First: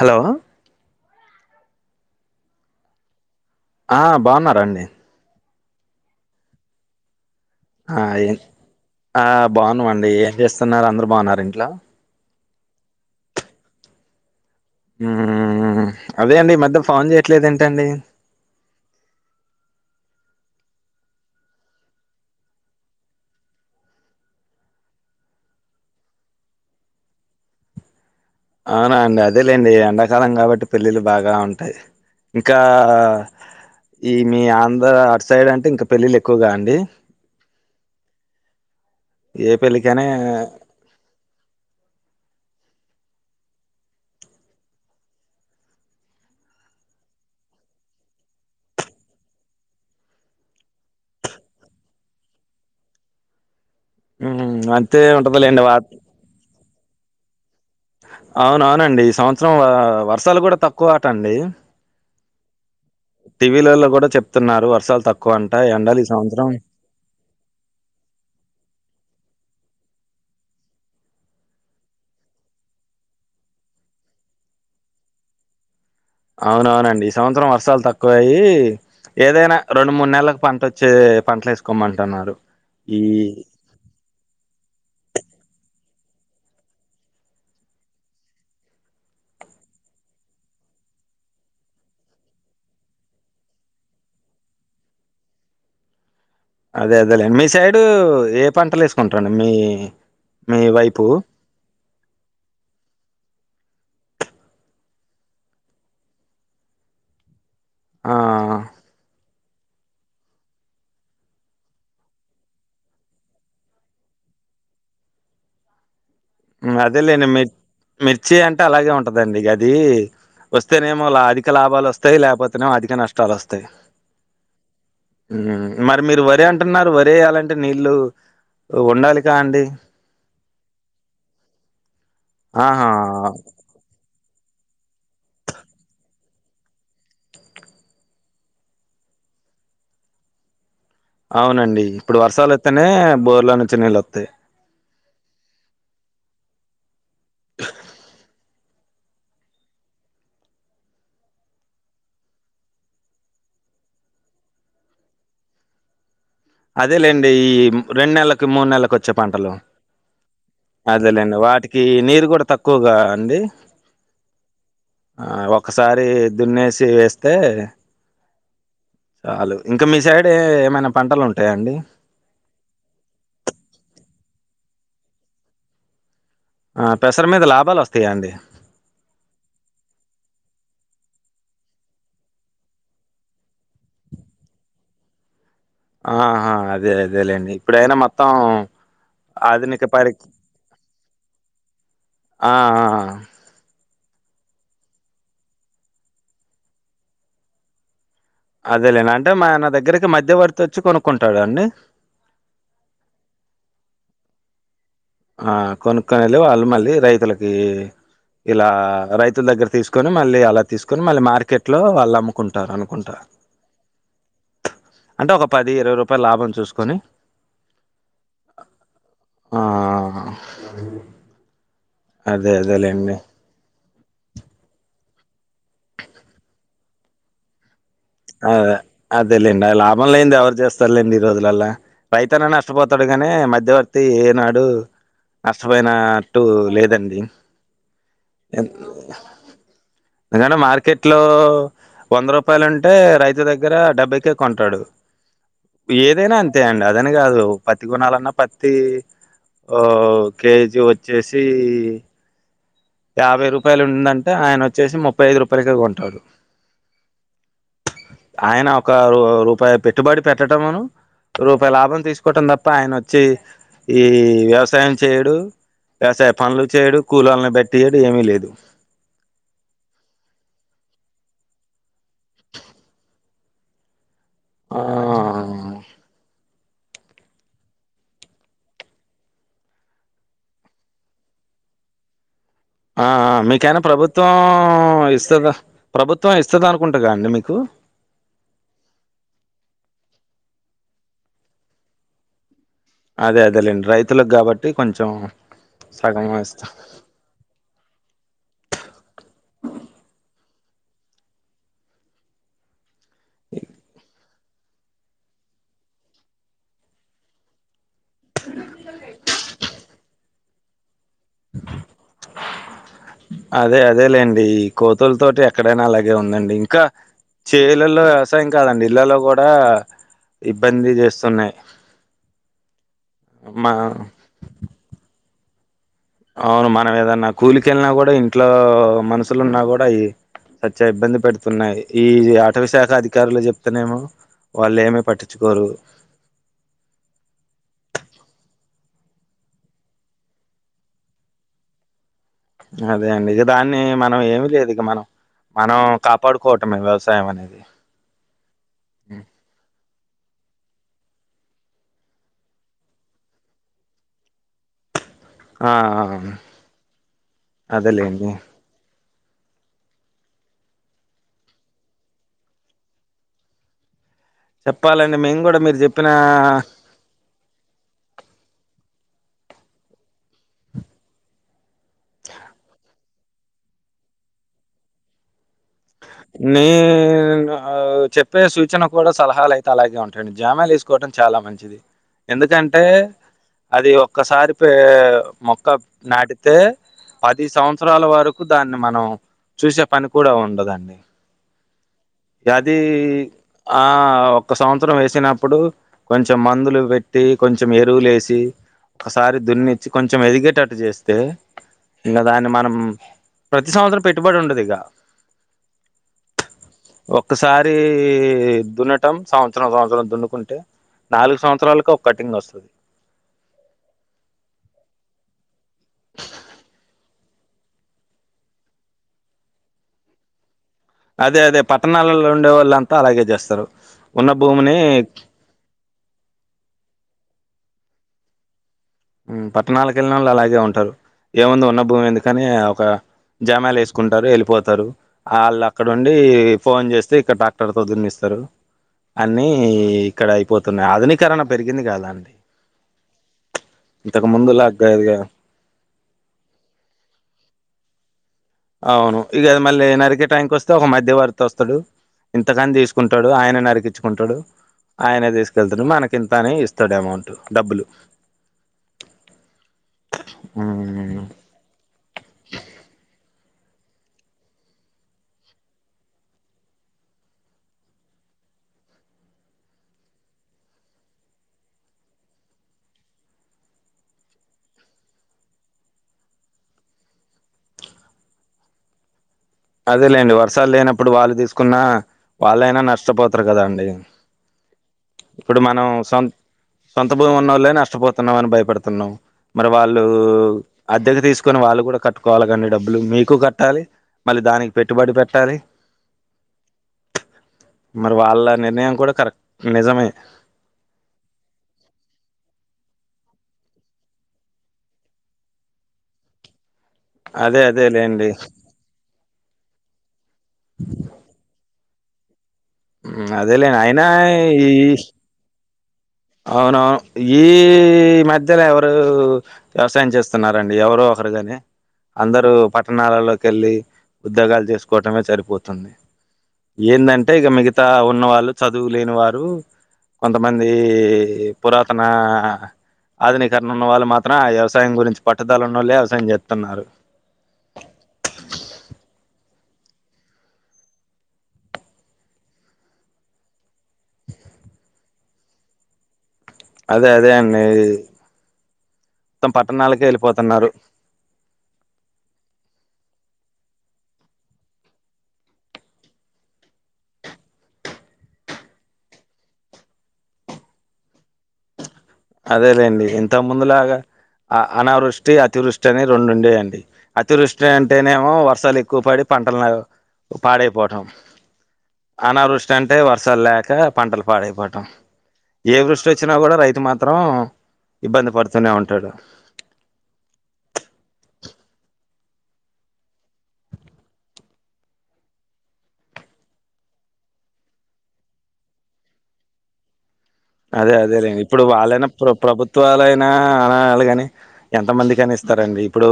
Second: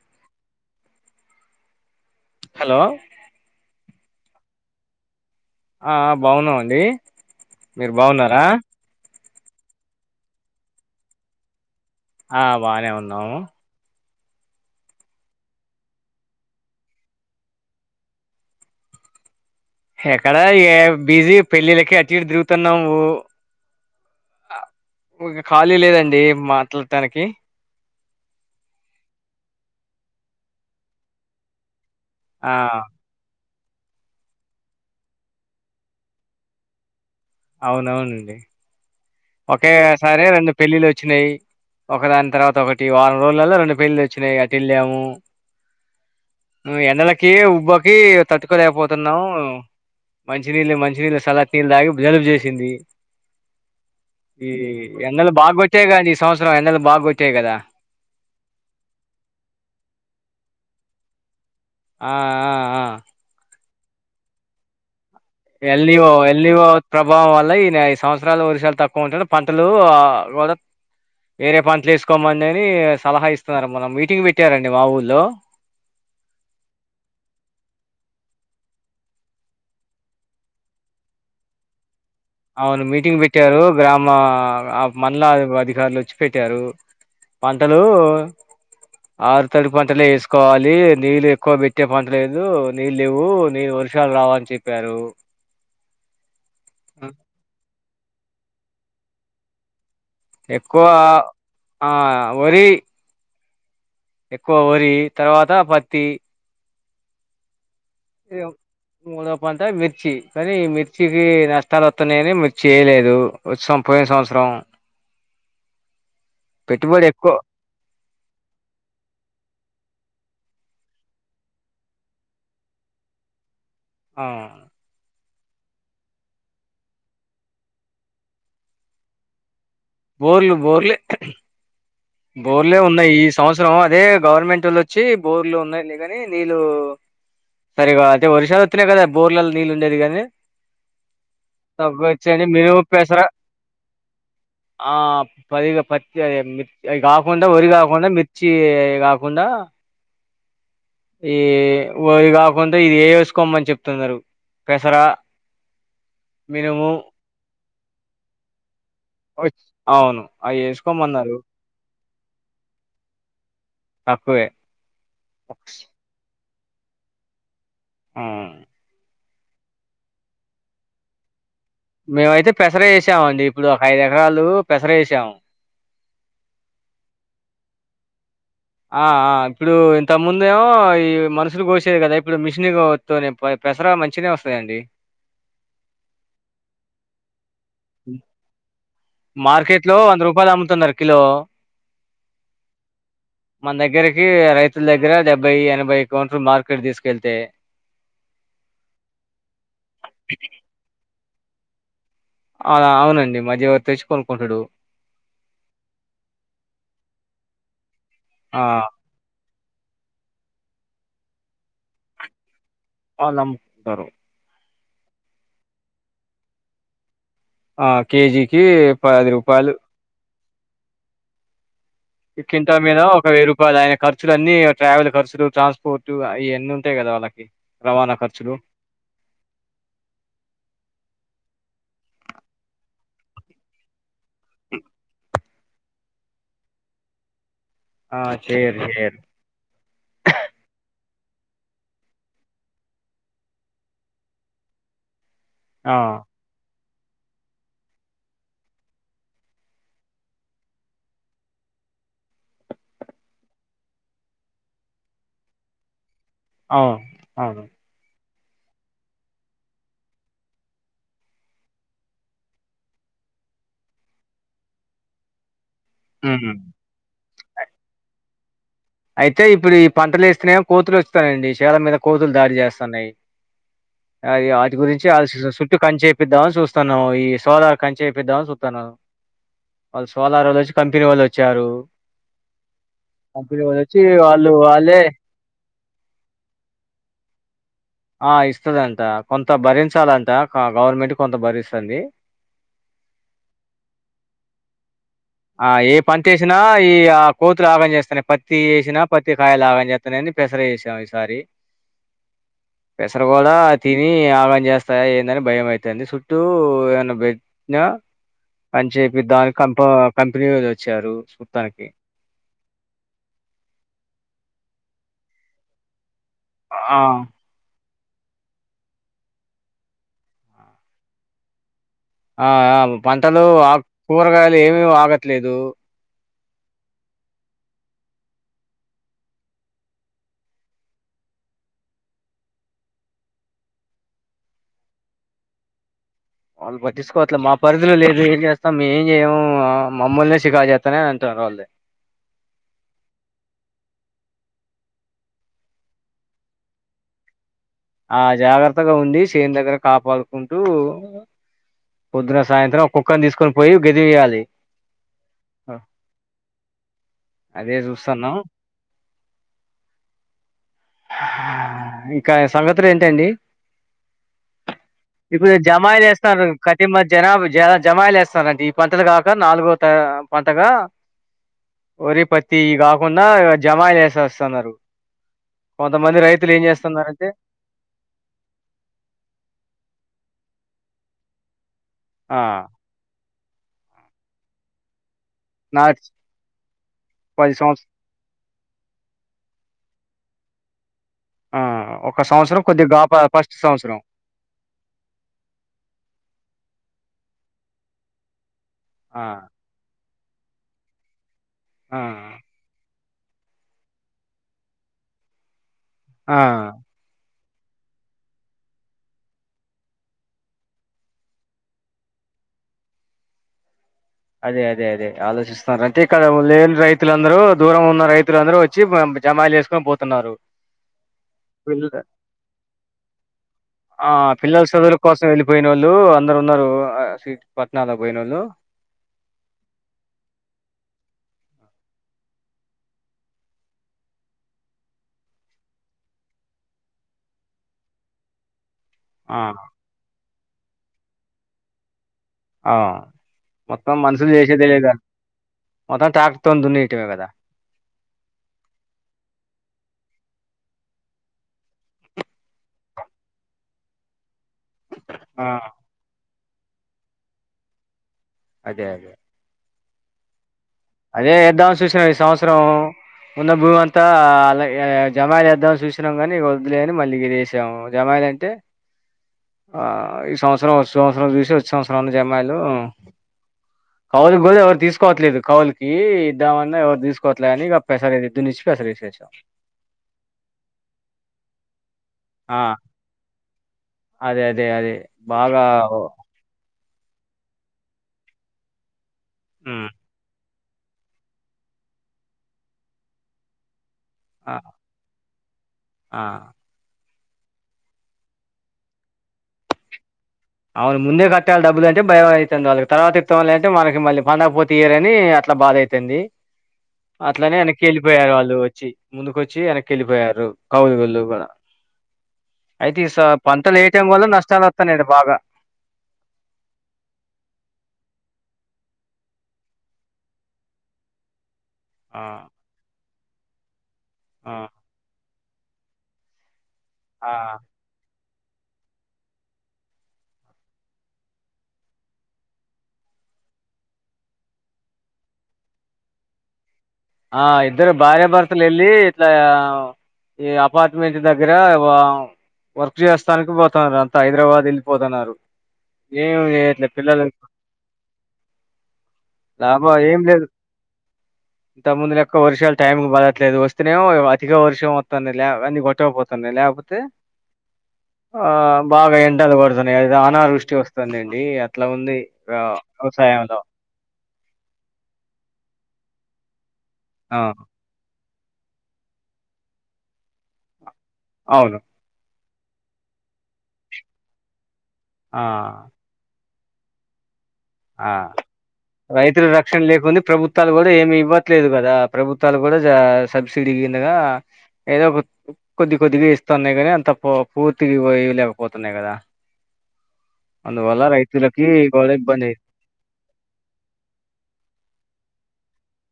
Hello hello ఆ బాగున్నారండి ఆ బాగున్నామండి మీరు ఆ ఏ బాగున్నారా ఆ బాగున్నావండి ఏం చేస్తున్నారు అందరు బాగున్నారు ఇంట్లో ఆ బానే ఉన్నాము హ్మ్ అదే అండి ఈ మధ్యల ఫోన్ చేయట్లేదు ఏంటండి ఎక్కడ ఏ బిజీ పెళ్ళిళ్లకి అటు ఇటు తిరుగుతున్నాము ఓ ఇ ఖాళీ లేదండి మాట్లాడటానికి అవునా అండి అదేలేండి ఎండాకాలం కాబట్టి పెళ్ళిళ్ళ బాగా ఉంటాయి ఆ ఇంకా ఈ మీ ఆంధ్ర అటు సైడ్ అంటే ఇంకా పెళ్ళిళ్ళు ఎక్కువగా అండి అవునవునండి ఏ ఒకే పెళ్ళికైనా సారీ రెండు పెళ్ళిళ్ వచ్చినాయి ఒక దాని తర్వాత ఒకటి వారం రోజులల్లో రెండు పెళ్లిలు వచ్చినయి అటు వెళ్ళాము నువ్వు ఎఎండలకి ఉబ్బకి తట్టుకోలేకపోతున్నాము మంచినీళ్ళ మంచినీళ్ సల్లట్ నీళ్ళు తాగి జలుబు చేసింది ఈ మ్మ్ అంతే ఎండలు బాగా ఉంటదిలేండి వా కొట్టాయి గ ఈ సంవత్సరం ఎండలు బాగా కొట్టాయి కదా అవునవునండి ఈ సంవత్సరం వర్షాలు కూడా తక్కువ ఆట అండి ఆ ఆ ఆ టీవీలలో కూడా చెప్తున్నారు వర్షాలు తక్ ఎలివో ఎలివో ప్రభావం వల్ల ఈన ఈ సంవత్సరం ల వరసాలు తక్కువ ఉంటా పంటలు వేరే పంటలు వేసుకో మాన్ని సలహా ఇస్తున్నారు మన మీటింగ్ పెట్టారండి మా ఊళ్ళో అవునవునండి ఈ సంవత్సరం వర్షాలు తక్కువయ్యి ఏదైనా రెండు మూడు నెలలకు పంటోచ్చే పంటలు ఏసుకోమంటున్నాడు అవును మీటింగ్ బెట్టారు గ్రామా అ మండల అధికారులు ఒచ్చి పెట్టారు పంటలూ ఆరు తడి పంటలే యేసుకోవాలి నీళ్ళు ఎక్కువ పెట్టే పంట లేదు నీల్ లేవు నీల్ ఒర్ష్ షాల్ రావని చెప్పారు అదే అదే లే మీ సైడు ఏ పంటల్ యేసుకుంటరండి మీ మీ ఎక్కువ వైపు ఆ ఒరీ ఎక్కువ వొరీ తర్వాత పత్తి ఆ ఏం మూడప్ ప్పంతా మిర్చి కానీ మిర్చికి నష్టాలు ఓత్తున్నాయని మిర్చి ఏయలేదు ఒత్సం పోయిన సంవత్సరం బ్లాంక్ ఉ అదే లేండి మిర్ మిర్చి అంటే అలాగే ఉంటదండి ఇగ అది ఒస్తేనేమో లా అధిక లాభాలొస్తయ్ లేకపోతేనేమో అధిక నష్టాలొస్తయ్ ఆ ఉమ్మ్ మరి మీరు వరి అంటున్నారు వరేయ్యాలంటే నీళ్ళు ఉండాలిక అండి బోర్లు బోర్లే బోర్లే ఆహా ఉన్నయి ఈ సంవత్సరం అదే గవర్నమెంటోళ్ళోచ్చి బోర్లు ఉన్నాయి లే గని నీళ్లు సరిగా అయితే వర్షాలు ఒత్తనే గదా బోర్లలో నీళ్ ఉండేదిగని అవునండి ఇప్పుడు మినుము వర్షాలొత్తనే పెసర బోర్ల నుంచి నీల్లోత్తయ్ ఆ పదిగ పత్తి అయె మిత్ అయ్ గాకుండా ఒరి గాకుండా మిత్ చ్చి అయ్ గాకుండా ఈ ఓయ్ గాకుండ ఇది ఏ ఏసుకోమ్మని చెప్తున్నరు పెసరా అదేలేండి ఈ రెండు నెల్లకి మూడు నెల్లకి ఒత్ ఒయ్ అవును ఆయెస్ అదేలేండి వాటికి నీరు గూడ తక్కువ్ గా అండి తక్కువే ఆ ఒకసారి దున్నేసి వేస్తే మ్మ్ ఆలు ఇంకా మీ సైడ్ ఏ ఏమైనా పంటలుంటాయా అండి మేమైతే పెసర ఏసామండి ఇప్పుడు ఒక ఐదు ఎకరాలు పెసర ఏసామ్ అ పెసర మీద లాభాలొస్తాయా అండి ఆ అ ఇప్పుడు ఇంత ముందేమో ఈ మనుషులు కోసెయి కదా ఇప్పుడు మిషన్ గో తోనే పై పెసర మంచినే ఒస్తాయండి ఆహా అదే అదేలేండి ఇప్పుడైనా మొత్తం ఆధునిక మార్కెట్ లో పరి వంద రూపాయలు అమ్ముతున్నారు కిలో ఆ ఆ మన దగ్గరకి రైతుల దగ్గర డెబ్బై ఎనభై కౌంటు మార్కెట్ దీసుకెళ్తే అదేలేన్డి అంటే మా ఆయన దగ్గరికి మధ్యవర్తి ఒచ్చి కొనుక్కుంటాడండి అలా అవునండి మధ్యవర్తి వచ్చి కొనుకుంటడు ఆ కొనుక్కనిలే వాళ్ళు మళ్ళీ రైతులకి ఆ ఇలా రైతుల దగ్గర తీసుకు కొని మళ్ళీ అలా తీసుకని మళ్ళీ మార్కెట్ లో వాల్ అమ్ము కుంటారు అనుకుంటా వాళ్లముకుంటారు అంటే ఒక పది ఇరవై రూపాయ్ లాభం చూసుకొని ఆ కేజీకి పది రూపాయలు ఆహ ఇకింటామేనా ఒక వేయి రూప్ వలాయన ఖర్చులన్నీ ట్రావెల్ ఖర్చులు ట్రాన్స్పోర్ట్ అ ఇయన్నీ ఉంటాయి గదా వాళ్ళకి రవాణా ఖర్ ఆ అదేలేండి అ లాభం లేంది ఎవరు చేస్తారులేండి ఈ రోజులలా రైతన్న నష్ట పోతాడు గానీ మధ్యవర్తి ఏనాడు నష్ట పోయినట్టు లేదండి ఆ ఎన్‌ చేయరు చేయరు ఎదన్న మార్కెట్ లో వంద రూపాయలుం టే రైతు దగ్గర డబ్బైకే కొంటాడు ఆ ఏదైనా అంతే అంతే అండి అదని కాదు పత్తి కొణాలన్నా పత్తి ఓ కేజీ వచ్చేసి యాభై రూపాయలు ఉందంటే ఆయన వచ్చేసి ముప్పై ఐదు రూపాయలకే కొంటాడు అవు అవును ఆయన ఒక రూపాయి పెట్టుబడి పెట్టడంమును రూపాయి లాభం తీసుకోవటం తప్ప ఆయన వచ్చి ఈ వ్యవసాయం చేయడు వ్యవసాయ ఉమ్ పనులు చేయడు కూలొలని బెట్టియడు ఏమీ లేదు అయితే ఇప్పుడు ఈ పంటలు ఏస్తన్నా కోతులు వస్తానయండి సేల మీద కోతులు దాడి చేస్తున్నాయి అయో వాటి ఆ గురించి అ చుట్టూ కంచ్చేపిద్దామని చూస్ చూస్తున్నం ఈ సోలార్ కంచ్చేపిద్దామని చూస్తున్నా వాళ్ళు సోలార్ వాళ్ళు వచ్చి కంపెనీ వాళ్ళు వచ్చారు ఆ ఆ కంపెనీ మీకైనా వాళ్ళు వచ్చి ప్రభుత్వం వాళ్ళు వాళ్ళే ఇస్తద ప్రభుత్వం ఇస్తుదనుకుంటగ అండి మీకు ఆ ఇస్తదంట కొంత భరించాలంట గవర్నమెంట్ కొంత భరిస్తుంది అదే అదేలేండి రైతులకు కాబట్టి కొంచెం ఆ ఏ పంట సగం ఏసినచేసినా ఇస్తా ఈ ఆ కోతులు ఆగం చేేస్తన్నాయి పత్తి ఏసినా పత్తి కాయలు ఆగం చేేత్తనాయి అని పెసర ఏసాం ఈసారి పెసర గుడ తిని ఆగం చేస్ స్తాయని ఏందని భయం అయితంది చుట్టూ ఏన్న బెట్న అని చెప్పి దానికి కంప కంపెనీ నుంచి వచ్చారు సుత్తానికి అదే అదే లేండి ఈ కోతుల తోటి ఎక్కడైనా అలాగే ఉందండి ఇంకా ఆ చేలల్లో వ్యవసాయం కాదండి ఇళ్లలో కూడా ఇబ్బంది చేస్తున్నాయి ఆ ఆ పంటలు ఆ మా కూరగాయలు ఏమి ఆగట్లేదు అవును మనం ఏదన్నా కూలికెళ్ళిన కూడా ఇంట్లో మనుషులున్నా కూడా ఈ చచ్చా ఇబ్బంది పెడుతున్నాయి ఈ ఆట విశాఖ అధికారుల కి చెప్తేనేమో వాళ్ళు ఏమీ పట్టించుకోరు వాళ్ళు పట్టికోవట్లే మా పరిధిలో లేదు ఏం చేస్తాం మే ఏం చేయము మమ్మల్నె షికాకు చేస్తానయి అని అంటన్నారు వాళ్ళే అదే అండి ఇగ దాన్ని మనం ఏమి లేదు ఇగ మనం మనం కాపాడుకోవటమే వ్యవసాయం అనేది ఆ జాగ్రత్తగా ఉండి సేన్ దగ్గర కాపాడుకుంటూ పొద్దున సాయంత్రం కుక్కని తీసుకొని పోయి గదివేయాలి ఆ ఆ ఆ అదే చూస్తన్నా ఆ ఇంక సంగతులు ఏంటండి చెప్పాలండి మేము ఇప్పుడు కూడా మీరు జమాయి చెప్పిన చేస్తారు క మరి జనాభ జ జమాయిలు ఏస్తారంట ఈ పంటలు గాక నాలుగొ పంటగా వరి పత్తి కాకుండా జమాయి ఏసేస్తన్నారు కొంతమంది రైతులు ఏం చేస్తున్నారంటే ఆ చెప్పే సూచన కూడా సలహాలు అయితే అలాగే ఉంటాడి జామలు ఏసుకోవటం చాలా మంచిది ఆ ఎందుకంటే అది ఒక్కసారి పె మొక్క నా నాటితే పది సంవత్సరాల వర కుదాన్ని మనం చూసే పని కూడా ఉండదండి ఆ ఒక సంవత్సరం కొద్దిగా ఫస్ట్ సంవత్సరం ఒక సంవత్సరం వేసినప్పుడు కొంచెం మందులు పెట్టి కొంచెం ఎరువులేసి ఆ ఒకసారి దున్నిచ్చి కొంచెం ఎదిగేటట్టు చేస్తే ఆ ఇంగ దాన్ని మనం ప్రతి సంవత్సరం పెట్టుబడి ఉండదు ఇగ ఆ ఒక్కసారి దున్నటం సంవత్సరం సంవత్సరం దున్నుకుంటే నాలుగు సంవత్సరాలకు ఒక కటింగ్ వస్తది అదే అదే అదే ఆలోచిస్తున్నారు అంటే ఇక్కడ లేన్ రైతులందరూ దూరం ఉన్న రైతులందరూ వచ్చి జమాలు చేసు ఇంక పోతున్నారు అదే అదే పిల్ పట్టణాలలో ఉండే వాళ్ళంతా అలాగే చేస్తారు ఉన్న భూమిని పోయినోళ్ళు అందరు ఉన్నారు పట్నలో పోయినోళ్ళు ఊ పట్టణాలకెళ్ళినోళ్ళు అలాగే ఉంటారు ఏముంది ఉన్న భూమి ఎందుకని ఒక జామాయిల్ ఏస్కుంటారు ఎళ్ళిపోతారు ఆళ్ళక్కడ ఉండి ఫోన్ చేస్తే ఇక్కడ టాక్టర్ తో దున్నిస్తరు ఆ అన్ని ఇక్కడ అయిపోతున్నాయి ఆధునీకరణ పెరిగింది కదా అండి ఆ మొత్తం ఇంతకు మనుషులు చేసేదే ముందులాగ లేదా కాదుగా మొత్తం టాక్టర్ తో దున్నేయటమే కదా అవును ఇక మళ్ళీ నరికే టాంక్ వస్తే ఒక మధ్య వర్తి వస్తాడు ఇంతకన్ తీస్కుంటడు ఆయన నరికించుకుంటుడు ఆయనే ఆ తీస్కెళుతడు మనకింతని ఇస్తాడు అమౌంటు డబ్బులు అదే అదే ఊ అదే ఏద్దామని చూసినం ఈ సంవత్సరం ఉన్న భూమంతా అలా ఏ జమాయిలేద్దాం జుసినాం కాని వద్లేఅని మళ్ళీ ఇదే ఏసాము జమాయిలు అంటే ఆ ఈ సంవత్సరం వచ్చే సంవత్సరం చూసి వచ్చే సంవత్సరంన్ని జమాయిలు కౌలు కూడా ఎవరు తీసుకోవట్లేదు కౌలుకు ఈ ఇద్దామన్నా ఎవరు తీసుకోవట్లే అని ఇక పెస ఎద్దునిచ్చి పెసరేసేస అదేలేండి వర్షాలు లేనప్పుడు వాళ్ళు తీసుకున్న ఆ వాళ్ళైనా నష్టపోతారు కదా అండి అదే అదే అదే ఇప్పుడు బాగా మనం ఓ సొం సొంత భూమున్నోళ్లే నష్టపోతున్నామని భయపడుతున్నాం మరి హ్మ్. వాళ్ళు అద్దెకు తీస్కొని వాళ్ళు కూడా కట్టుకోవాలేకాండి డబ్బులు మీకు కట్టాలి మళ్ళీ ఆ! దానికి పెట్టుబడి పెట్టాలి ఆ! మరి వాళ్ళ నిర్ణయం కూడా కరెక్ట్ నిజమే అవును ముందే కట్టాల్ డబ్బులు అంటే భయం అయి తంది వాళ్ళకి తర్వాత ఇత్తంలే అంటే మనకి మళ్ళీ పండక పోత ఇయరని అట్లా బాధ అయి తంది అట్లానే అదే వెనక్కి అదే లేండి వెళ్ళిపోయారు వాళ్ళు వ చ్చి ముందుకు వచ్చి వెనక్కి వెళ్ళిపోయారు కౌలుగోళ్ళు గూడ అయితే ఈ సా హ్మ్. పంట అదేలేండి అయినా లేయటం వల్ల నష్టాలొత్తనయట బాగా అవును ఈ మధ్యలో ఎవరు వ్యవసాయం చేస్తున్నారండి ఎవరో ఒకరు గాని ఆ! అందరూ పట్టణాలలో కెళ్ళి ఆ! ఉద్యోగాలు చేసుకోవటమే సరిపోతుంది ఏందంటే ఆ! ఇగ మిగతా ఉన్న వాళ్ళు చదువులేని వారు కొంతమంది ఈ పురాతనా ఆధునీకరణ ఉన్న వాళ్ళు మాత్రం ఆ వ్యవసాయం గురించి పట్టుదల ఉన్న వాళ్ళు వ్యవసాయం చేత్తున్నారు ఆ ఇద్దరు భార్యభర్త లెల్లి ఇట్లా ఈ అపార్ట్మెంట్ దగ్గర వా వర్క్ చేస్తానికి పోతన్నారు అంత హైదరాబాద్ ఎళ్ళిపోతన్నారు ఏం ఏ అదే అదే అండి త్తం లాభం పట్టణాలకే ఏం లేదు. ఎళ్ళిపోతున్నారు ఇంత ముందు లెక్క వర్షాలు టైమ్కి పడట్లేదు వస్తేనేమో అధిక వర్షం వత్తంది లే అన్ని గొట్టకపోతున్నాయి లేకపోతే ఆ బాగా ఎండలు పడుతున్నాయి అది అనావృష్టి వస్తుందండి అట్లా ఉంది ఆ, అదేలేండి ఇంత వ్యవసాయంలో ముందులాగా అ అనావృష్టి అతివృష్టి అని రెండుండేయండి ఆ అతివృష్టి అం అంటేనేమో వర్షాలెక్కువ పడి పంటలు పాడైపోటం అవును అనావృష్టి అంటే వర్షాల్లేక పంటలు పాడైపోటం ఆ ఏ వృష్ వచ్చినా కూడా రైతు మాత్రం ఆ ఇబ్బంది పడుతూనే ఉంటాడు రైతుల రక్షణ లేకుంది ప్రభుత్వాలు కూడా ఏమి ఇవ్వట్లేదు కదా ప్రభుత్వాలు కూడా సబ్సిడీ కిందగా ఏదో ఒక కొద్ది కొద్దిగా ఇస్తున్నాయి కానీ అంత పూర్తిగా ఇవ్వలేకపోతున్నాయి కదా అదే అందువల్ల అదే లెండి ఇప్పుడు రైతులకి వాళ్ళైనా కూడా ప్రభుత్వం ఇబ్బంది ప్రభుత్వాలయినా అనాలి కాని ఎంతమందికి కని ఇస్తారండి ఇప్పుడు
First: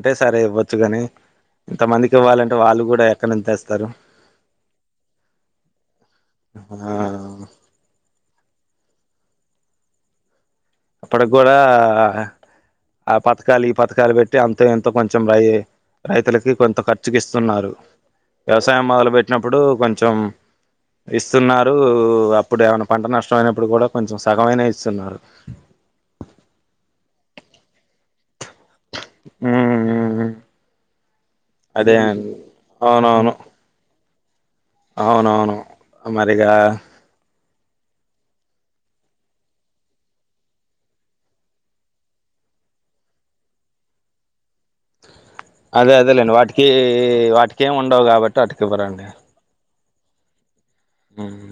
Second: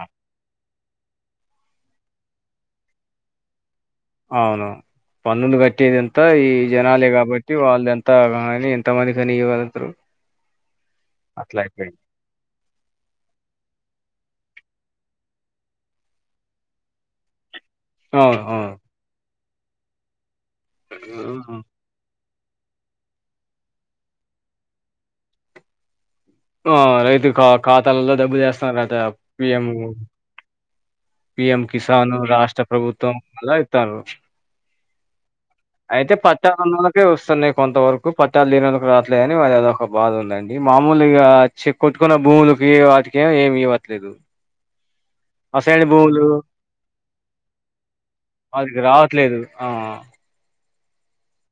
ఆ సరే ఇవ్వ చ్చు కాని ఎంత మందికి ఇవ్వాలంటే వాళ్ళు కూడా ఎక్కడ నుండి తేస్తారు అవును పన్నులు కట్టేదింత ఈ జనాలే ఆ కాబట్టి వాళ్ళు ఎంత త ఎంత మంది కని ఇవ్వగలుగుతారు అప్పటికి కూడా అట్లా అయిపోయింది ఆ పథకాలు ఈ పథకాలు పెట్టి అంత ఎంతో కొంచెం రై రైతులకి కొంత ఖర్చుకి ఇస్తున్నారు అవును అవును వ్యవసాయం మొదలు పెెట్టినప్పుడు కొంచెం ఇస్తున్నారు ఇప్పుడు ఏమైనా పంట నష్టం అయినప్పుడు కూడా కొంచెం సగమైన ఇస్తున్నారు ఆ రైతు ఖాతాలలో డబ్బు చేస్తున్నారట పిఎం ఉమ్ పిఎం అదే కిసాన్ అండి రాష్ట్ర ప్రభుత్వం అవునవును అలా ఇత్తరు అవునవును మరిగా ఇగ వస్తున్నాయి కొంత వరకు పట్టాలు లేనోళ్లకు రాట్లే అని వాళ్ళు ఏదో ఒక బాధ ఉందండి మామూ లు చె కొట్టుకున్న భూములకి వాటికే ఏమి ఇవ్వట్లేదు అసైన్ అదే భూములు అదేలేండి వాటికి వాటికేమి ఉండవు కాబట్టి వాటికి ఇవ్వరండి ఆ ఆ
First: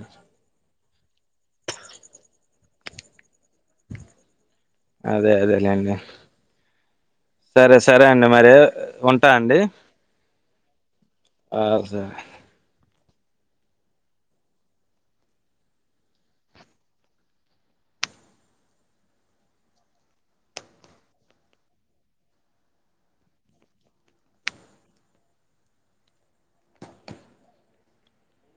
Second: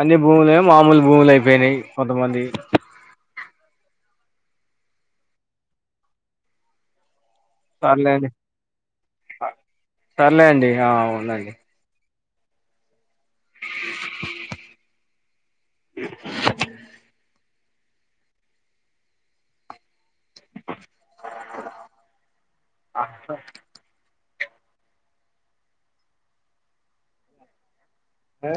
అన్ని భూములు ఏమో మామూలు భూములు అయిపోయినాయి కొంతమందివి అదే అదేలేే అండి సరే సరే అండి సర్లేండి మరి ఉంటా అండి సర్లే అండి ఆ ఉండండి ఆ సార్ అ అ ఆ